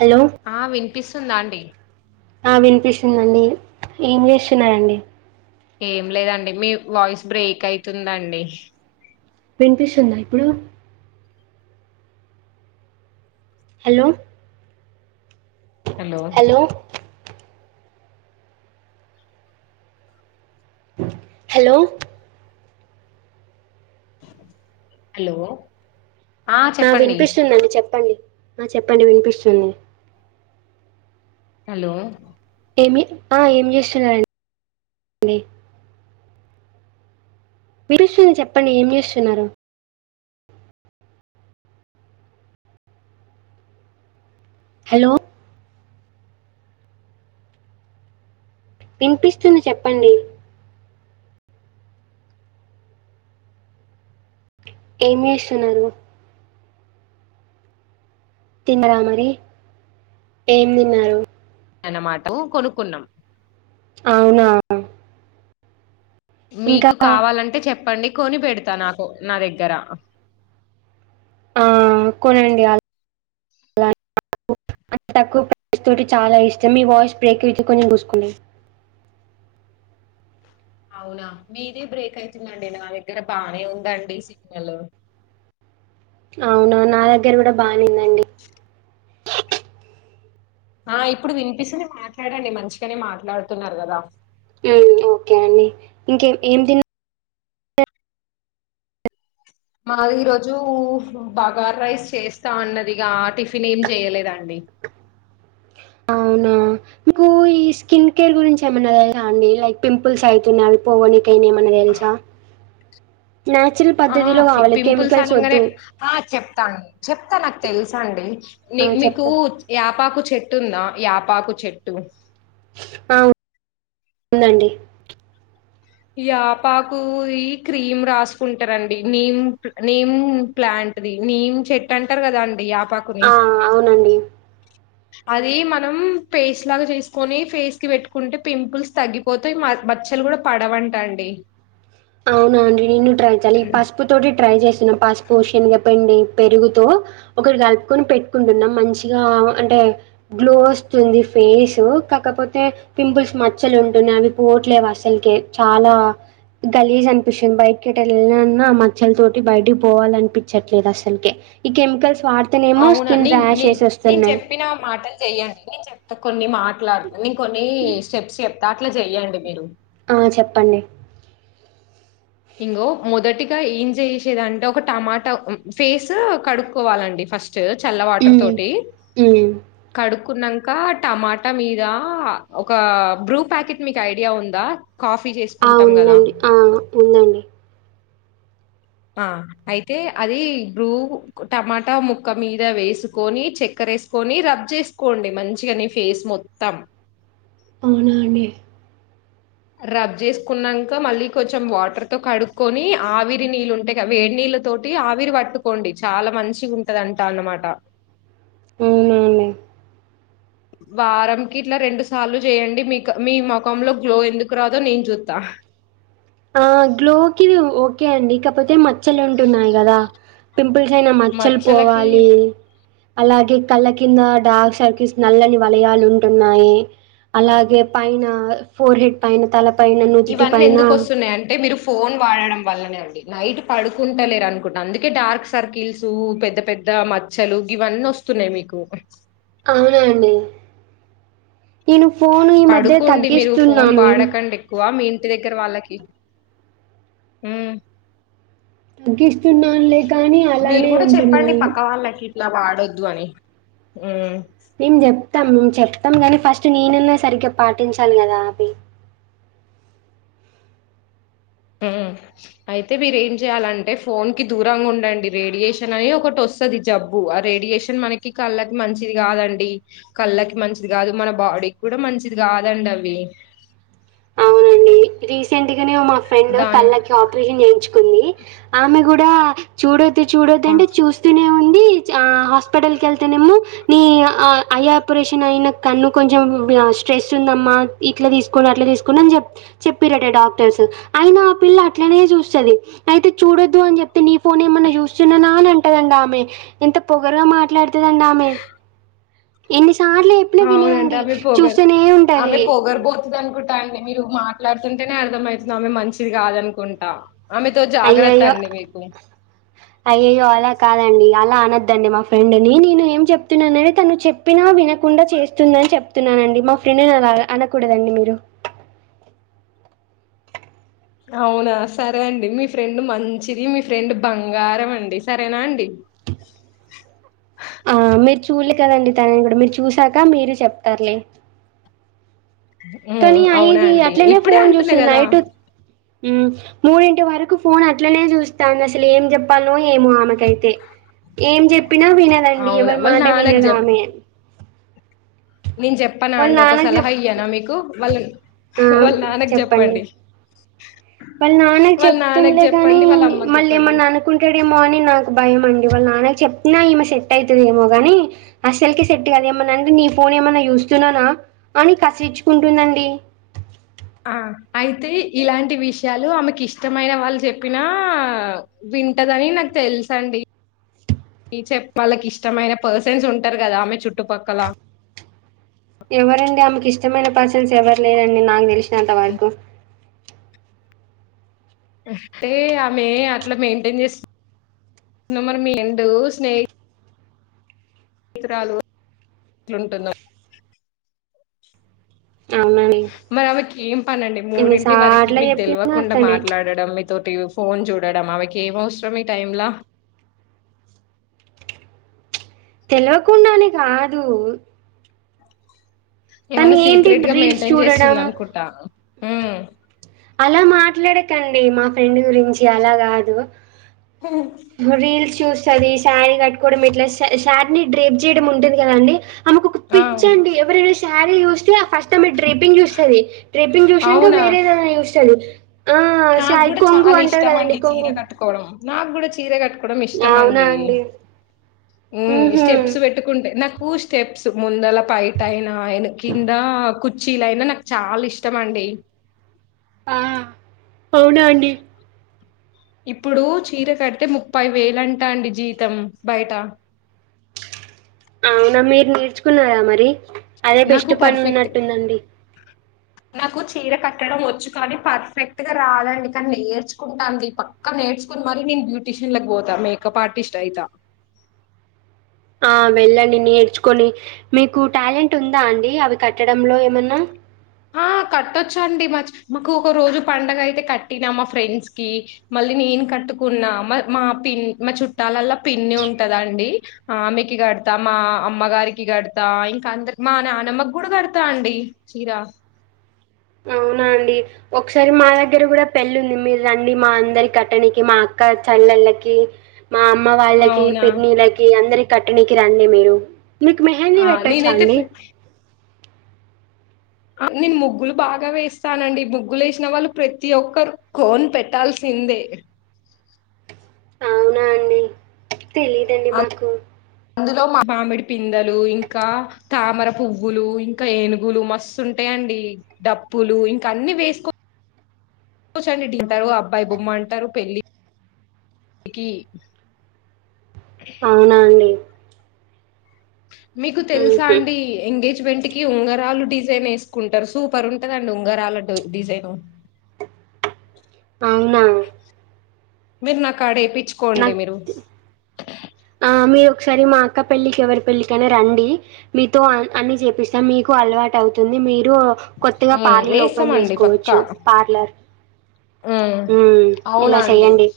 Hello ఆ వినిపిస్తుందా అండి ఆ వినిపిస్తుందండి ఏం చేస్తున్నారండి ఏం లేదండి మీ వాయిస్ బ్రేక్ అయితుందండి వినిపిస్తుందా ఇప్పుడు హలో హలో హలో హలో ఆ వినిపిస్తుందండి చెప్పండి ఆ చెప్పండి వినిపిస్తుంది హలో ఏమి ఆ ఏమి చేస్తున్నారండి ఆ వీరుస్తుని చెప్పండి ఏం చేస్తున్నారు హలో వినిపిస్తూది చెప్పండి ఏం చేేస్తున్నారు తిన్నరా మరి ఏం తిన్నారు అనమాటం కొనుకున్నాం అవునా ఇంకా మీకు కావాలంటే చెప్పండి కొని పెడతా నాకు నా దగ్గర కునండి ఆ అంత తక్కువ ప్రైస్ తోటి చాలా ఇష్టం మీ వాయిస్ బ్రేక్ అయ్యింది కొంచెం చిసుకునే అవునా మీది బ్రేక్ అయితుందండి నా దగ్గర బానే ఉందండి సిగ్నల్ అవును నా దగ్గర కూడా బాగానేందండి ఆ ఇప్పుడు వినిపిస్తుంది మాట్లాడండి మంచిగానే మాట్లాడుతున్నారు గద ఉ ఓకే అండి ఇంకేం ఏం తిన్న మాది ఈ రోజు బగార్ రైస్ చేస్తా అన్నదిగా టిఫిన్ ఏమి చేయలేదండి అవునా మీకు ఈ స్కిన్ కేర్ గురించి ఏమైనాా తేలు అండి లైక్ పింపుల్స్ అయితున్నాయి పోవని తే నాయన ఆ తెల్సా ఆ పింపుల్స్ కెమికల్స్ అనంగనే వద్దు. ఆ చెప్తాను చెప్ తానా తెల్స అండి ఆ! మీ మీకు చెప్తా. యాపాకు చెట్టు ఉందా యాపాకు చెట్టు ఆ ఉన్ ఉందండి యాపాకు క్రీమ్ రాసుకుంటరండి. నీమ్ నీమ్ ప్లాంట్ ది నీమ్ చెట్టు అంటరు కదా అండి. యాపాకుని ఆ అవునండి అది మనం ఫేస్ లాగా చేసుకొని ఫేస్ కి పెట్టుకుంటే పింపుల్స్ తగ్గిపోతాయి. బచ్చలు కూడా పడవంటా అండి. అవునా అండి. నేను ట్రై చాలి ఈ పసుపు తోటి ట్రై చేస్ పస్పోషిన్గా పెండి పెరుగుతూ ఒకటి కలుపుకొని పెట్టుకుంటున్నాం. మంచిగా అంటే గ్లో వస్తుంది. ఫేసు కాకపోతే పింపుల్స్ మచ్చలు ఉంటున్నాయి. అవి పోట్లేవు అసలకే చాలా గలీజ్ అనిపిస్తుంది. బైక్కిట వెళ్ నన్నా మచ్చల తోటి బయటకి పోవాల అనిపించట్లేదు. అసలుకే ఈ కెమికల్స్ వాడితేనేమో అవునా స్కిన్ నే నేన్ ర్యాషెస్ నేను వస్తున్నాయి చెప్పిన మాటలు చెయ్యని పకొళ్ మేం మ మాట్లాడుతు నేన్ కొన్ని స్టెప్స్ చెప్ దాట్లో చెయ్యండి మీరు ఆ చెప్పండి ఇంగో మొదటిగా ఏం చేసిరంటే ఒక టమాటా ఫేస్ కడుక్కోవాలండి ఫస్ట్ స్ చల్ల వాటర్ హ్మ్ తొటి హ్మ్ కడు కున్నాక టమాటా మీద ఒక బ్రూ ప్యాకెట్ మీకు ఐడియా ఉందా కాఫీ ఆ చేసుకుంటాం కదా ఉందండి ఆ ఉందండి ఆ అయితే అది బ్రూ టమాటా ముక్క మీద వేసుకొని, చక్కర వేసుకొని రబ్ చేసుకోండి. మంచిగా నీ ఫేస్ మొత్తం. అవునా అండి రబ్ చేసుకున్నంక, మళ్ళీ కొంచెం వాటర్తో కడుక్కొని, ఆవిరి నీళ్ళు ఉంటాయి కదా. వేడి నీళ్ళ తోటి ఆవిరి పట్టుకోండి. చాలా మంచిగ ఉంటది అంటా అన్నమాట. అవును అవునే వారంకి ఇట్లా రెండు సార్లు జేయండి. మీకు మీ ముఖంలో గ్లో ఎందుకు రాదో నేను చూత్తా. ఆ గ్లోకిఓ ఓకే అండి కాకపోతే మచ్చలు ఉంటున్నాయి కదా పింపుల్స్ అయినా మచ్చలు మచ్చలకి పోవాలి అలాగే కళ్ళ కింద డార్క్ సర్కిల్స్ నల్లని వలయాలు ఉంటున్నాయి. అలాగే పైన ఫోర్ హెడ్ పైన తల పైన నుదుటి ఇవన్నీ పైనా ఎందుకు వస్తున్నాయి అంటే మీరు ఫోన్ వాడడం వల్లనే అండి. నైట్ పడుకుంటలేర అనుకుంటు అందుకే డార్క్ సర్కిల్స్ పెద్ద పెద్ద మచ్చలు ఇవన్నీ వస్తున్నాయి మీకు. అవునా అండి నేను ఫోను ఈ మధ్య పడుకోండి మీరు ఫోన్ తగ్గిస్తున్నాను వాడకండి ఎక్కువ మీ ఇంటి దగ్గర వాళ్ళకి ఊ తగ్గిస్తున్నానులే కానీ అలానే ఉంటున్నాయి. ఇలా వాడొద్దు అని మేము చెప్తాం చెప్ తాం కానీ ఫస్ట్ నేనన్నా సరిగ్గా పాటించాలి కదా అవి మ్ అయితే మీరు ఏం చెయాలంటే ఫోన్ కి దూరంగా ఉండండి. రేడియేషన్ అని ఒకటి వస్తది. జబ్బు ఆ రేడియేషన్ మనకి కళ్ళకి మంచిది కాదండి. కళ్ళకి మంచిది కాదు మన బాడీకి కూడా మంచిది కాదండి అవి రీసెంట్ గానే మా ఫ్రెండ్ దాని కళ్ళకి ఆపరేషన్ చేయించు కుంది ఆమె కూడా చూడ ఆ, చూడొద్దంటే చూస్తూనే ఉంది హాస్పిటల్ కి వెళ్తేనేమో నీ అ ఐ ఆపరేషన్ అయిన కన్ను కొంచెం స్ట్రెస్ ఉందమ్మా ఇట్లా తీసుకోం అట్లా తీసుకోం అని చెప్త్ చెప్పిరట డాక్టర్స్ అయిన ఆ పిల్ల అట్లనే చూస్తది అయితే చూడొద్దు అని చెప్ప నీ ఫోన్ ఏమన్నా చూస్తున్నానా అని అంటూ అంటది ఆమె ఎంత పొగరుగా మాట్లాడుతదండి ఆమె ఎన్ని సార్లు చెప్పినా అవునండి వినదండి. ఆమె కి పోగారు చూస్తూనే ఆ ఉంటది. పోగరు బోతుదనుకుంటా కాదండి మీరు మాట్లాడుతుంటేనే అర్థం అయితంది. ఆమె మంచిది కాదనుకుంటా ఆమెతో జాగ్రత్త అయ్యయ్యో అండి మీకు అయ్యయ్యో అలా కాదండి ఆమె ను అలా అనద్దండి మా ఫ్రెండ్ని నేను ఏం చెప్తున్నానే తను చెప్పినా వినకుండా చేస్తుందని చెప్తున్నానండి మా ఫ్రెండ్ అలా అనకూడదండి మీరు అవునా సరే అండి మీ ఫ్రెండ్ మంచిది. మీ ఫ్రెండ్ బంగారం అండి సరేనా అండి ఆ మీరు చూల్లే కదండి తనని కూడా మీరు చూసాక మీరు చెప్తారులే ఉ కానీ అవునా ఐది అండి ఇప్పుడే అంటున్నా కదా మ్మ్ మూడింటి వరకు ఫోన్ అట్లనే చూస్తంది అసలు ఏం చెప్పాలో ఏమో ఆమెకైతే ఏం చెప్పినా వినదండి అవునా ఎవరి వాళ్ళ మాట నాన్నకు చెప్ వినదామె నేను చెప్పనా వాళ్ళ అండి ఒక నాన్నకి సలహా జెప్ ఇయ్యానా మీకు వాళ్ళ ఆ! హా వాళ్ళ నాన్నకు చెప్పండి. వాళ్ళ నాన్నకు వాళ్ళ నాన్నకు చెప్తలే కానీ చెప్పండి వాళ్ళ అమ్మకు మళ్ళీ చెప్పండి ఏమన్నా అనుకుంటాడేమో అని నాకు భయం అండి వాళ్ళ నాన్న చెప్పిన ఈమె సెట్ అయితదేమో గాని అసలుకే సెట్ కాదు ఏమన్నా అంటే నీ ఫోన్ ఏమన్నా చూస్తున్నానా అని కసిరించుకుంటుందండి ఆ అయితే ఇలాంటి విషయాలు ఆమెకి ఇష్టమైన వాళ్ళు చెప్పినా వింటదని నాకు తెలుసండి. వాళ్ళకి ఇష్టమైన పర్సన్స్ ఉంటారు కదా ఆమె చుట్టుపక్కల ఎవరండి ఆమెకి ఇష్టమైన పర్సన్స్ ఎవరు లేరండి నాకు తెలిసి ఇంత వరకు హే ఆమె అట్ల మెయింటైన్ చేస్తుంది మరి మీ స్నేహి రాలు ఏట్లుంటుందో అవునండి మరి ఆమెకి ఏం పనండి మూడింటి వారికి ఎన్నిసార్లు మీకు చెప్పినా తెలివకుండా అట్లనే మాట్లాడడం మీతోటి ఫోన్ చూడడం అమెకి ఏం అవసరం ఈ టైమ్లా తెలియకుండా అని కాదు తను ఏమన్నా ఏంటి సీక్రెట్ గా రీల్స్ మెయింటైన్ చూడడం చేస్తుందనుకుంటా మ్మ్ హ్ అలా మాట్లాడకండి మా ఫ్రెండ్ గురించి అలా కాదు రీల్ చూస్ అది శారీ కట్టుకోవడం ఇట్లా శ శారీని డ్రేప్ చేయడం ఉంటది కదండి ఆమెకు ఒక ఆ పిచ్చండి ఎవరైనా శారీ చూస్తే ఆ ఫస్ట్ మి ట్రెపింగ్ చూస్తది ట్రెపింగ్ చూసినాక అవునా వేరే ఏదనా చూస్తది ఆ నాకు శారీ కూడా కొంగు చాలా అంటారు ఇష్టం కదండి అండి చీర కొంగు కట్టుకోవడం నాకూడా చీరే కట్టు డం ఇష్టం అండి ఉమ్ ఊహూ స్టెప్స్ పెట్టుకుంటే నాకు టు స్టెప్స్ ముందల పైట అయినా అయినా కిందా కు చీల అయినా నాకు చాలా ఇష్టం అండి ఆ అవునా అండి ఇప్పుడు చీర కడితే ముప్పై వేలు అంటా అండి జీతం బయట అవునా మీరు నేర్చుకున్నారా మరి అదే నాకు బెస్ట్ పని పర్ఫెక్ట్ ఉన్నట్టుందండి నాకు చీర కట్టడం వచ్చు కానీ పర్ఫెక్ట్ గా రాదండి కానీ నేర్చుకుంటాంది పక్క నేర్చుకుని మరి నేను బ్యూటీషియన్ లకి పోతా మేకప్ ఆర్టిస్ట్ అయిత ఆ వెళ్ళండి నేర్చుకొని మీకు టాలెంట్ ఉందా అండి అవి కట్టడంలో ఏమన్నా ఆ కట్టచ్చండి మచ్ మాకు ఒక రోజు పండగ అయితే కట్టినా మా ఫ్రెండ్స్ కి మళ్ళీ నేను కట్టుకున్నా మా పి మా చుట్టాలల్లో పిన్ని ఉంటదండి ఆమెకి కడతా మా అమ్మగారికి కడతా ఇంకా అందరి మా నానమ్మకి కూడా కడతా అండి చీర అవునా అండి ఒకసారి మా దగ్గర కూడా పెళ్ళుంది మీరు రండి మా అందరి కట్టనికి మా అక్క చల్లెళ్ళకి మా అమ్మ వాళ్ళకి అవునా పిన్నిలకి అందరికి కట్టనీకి రండి మీరు మీకు మెహందీ ఆ పెట్టొచ్చా నేనైతే అండి ఫ్రీ నేను ముగ్గులు బాగా వేస్తానండి ముగ్గులు వేసిన వాళ్ళు ప్రతి ఒక్కరు కోన్ పెట్టాల్సిందే అవునా అండి తెలిదండి మాకు అందులో మామిడి పిందలు ఇంకా తామర పువ్వులు ఇంకా ఏనుగులు మస్తుంటాయండి డప్పులు ఇంకా అన్ని వేసుకో కూచొండి తింటారు అబ్బాయి బొమ్మ అంటారు పెళ్లి ఇకి అవునా అండి మీకు తెలుసా హుహు. అండి ఎంగేజ్ వెట్కి ఉంగరాలు డిజైన్ వేసుకుంటారు సూపర్ ఉంటదండి ఉంగరాల తోటి డిజైన్ అవునా మిరు నాకాడేపి ఆ ఆ మీరు ఒకసారి మా అక్క పెళ్ళికి ఎవరి పెళ్లికన్న రండి మీతో అని చేపిస్తా మీకు అలవాటు అవుతుంది మీ టు కొత్తగా పార్లర్ ఓపెన్ వేస్తామండి చేసుకోవచ్చు పక్కా పార్లర్ హ్మ్ మ్ ఇలా చెయ్యండి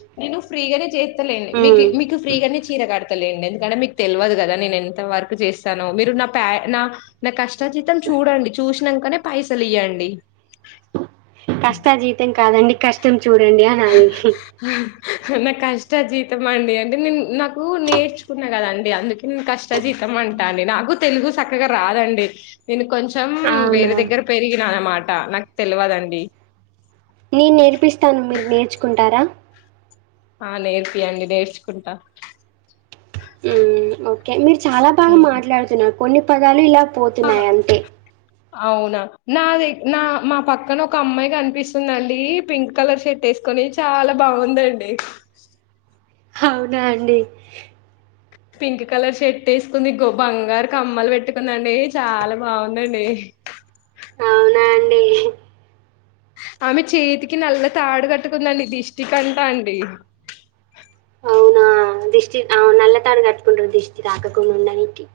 ఫ్రీ గానే చేత్ అంతే లేండి మీకు మీకు ఫ్రీగానే చీర కడు అంతే లేండి ఎందుకంటే మీకు తెల్వదు కదా నేను ఎంత వర్క్ చేస్తానో మీరు నా పే కష్ట చితం చూడండి చూసి నాన్కనే పైసలు ఇయ్యండి కష్టా జీతం కాదండి కష్టం చూడండి ఆహా హి నా కష్ట జీతం అండి అంటే నేను నాకు నేర్చుకున్నా కదండి అందుకే నేను కష్ట జీతం అంటా అండి నాకు తెలుగు చక్కగా రాదండి నేను కొంచెం కొంచెం అవునా వేరే దగ్గర పెరిగినా అనమాట ట నాకు తెలియదండి నేను నేర్పిస్తాను మీరు నేర్చుకుంటారా ఆ నేర్పియండి నేర్చుకుంటా మ్ ఓకే మీరు చాలా బాగా హ్మ్. మాట్లాడుతున్నారు కొన్ని పదాలు ఇలా పోతున్నాయి అంతే అవునా నా ద నా మా పక్కన ఒక అమ్మాయి కనిపిస్తుందండి పింక్ కలర్ షర్ట్ వేసుకొని చాలా బాగుందండి అవునా అండి పింక్ కలర్ షర్ట్ ఎసుకుంది గో బంగారు కమ్మలు పెట్టుకున్నా అండి చాలా బాగుందండి అవునా అండి. ఆమె చేేతికి నల్ల తాడు కట్టుకుందండి దిష్టి కంటా అండి అవునా దిష్టి ఆమె నల్ల తాడు కట్టుకుంటుంది దృష్టి తాకకుండా ఉండానికి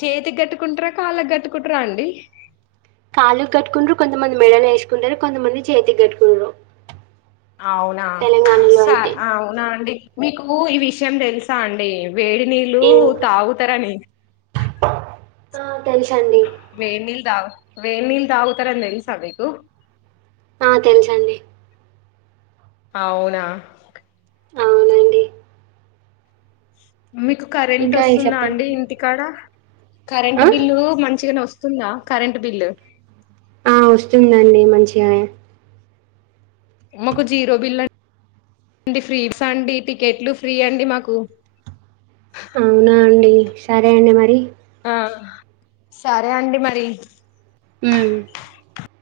చేతికి కట్టుకుంటార కాళ్ళకి కట్టుకుంటార అండి కాళ్లు కట్టుకుంట్రు కొంతమంది మెడలు వేసుకుంటారు కొంతమంది చేతికి కట్టుకుంట్ర అవునా స అవునా అండి మీకు ఈ విషయం తెలుసా అండి వేడి నీళ్ళు ఏంటి తాగుతారని తన్ వేనిల్ తాగ్ వేడినీళ్ తాగుతర్ అని తెలుసా మీకు ఆ తెలుసండి అవునా అవునండి మీకు కరెంట్ ఇంకా వస్తుందా చెప్పండి అండి ఇంటికాడ కరెంట్ ఆ? బిల్లు మంచిగనే వస్తుంది వస్తుందా కరెంట్ బిల్ ఆ వస్తుందండి మంచిగా మాకు జీరో బిల్ ఫ్రీస్ అండి టికెట్లు ఫ్రీ అండి మాకు అవునా అండి సరే అండి మరి ఆ సరే అండి మరి ఉమ్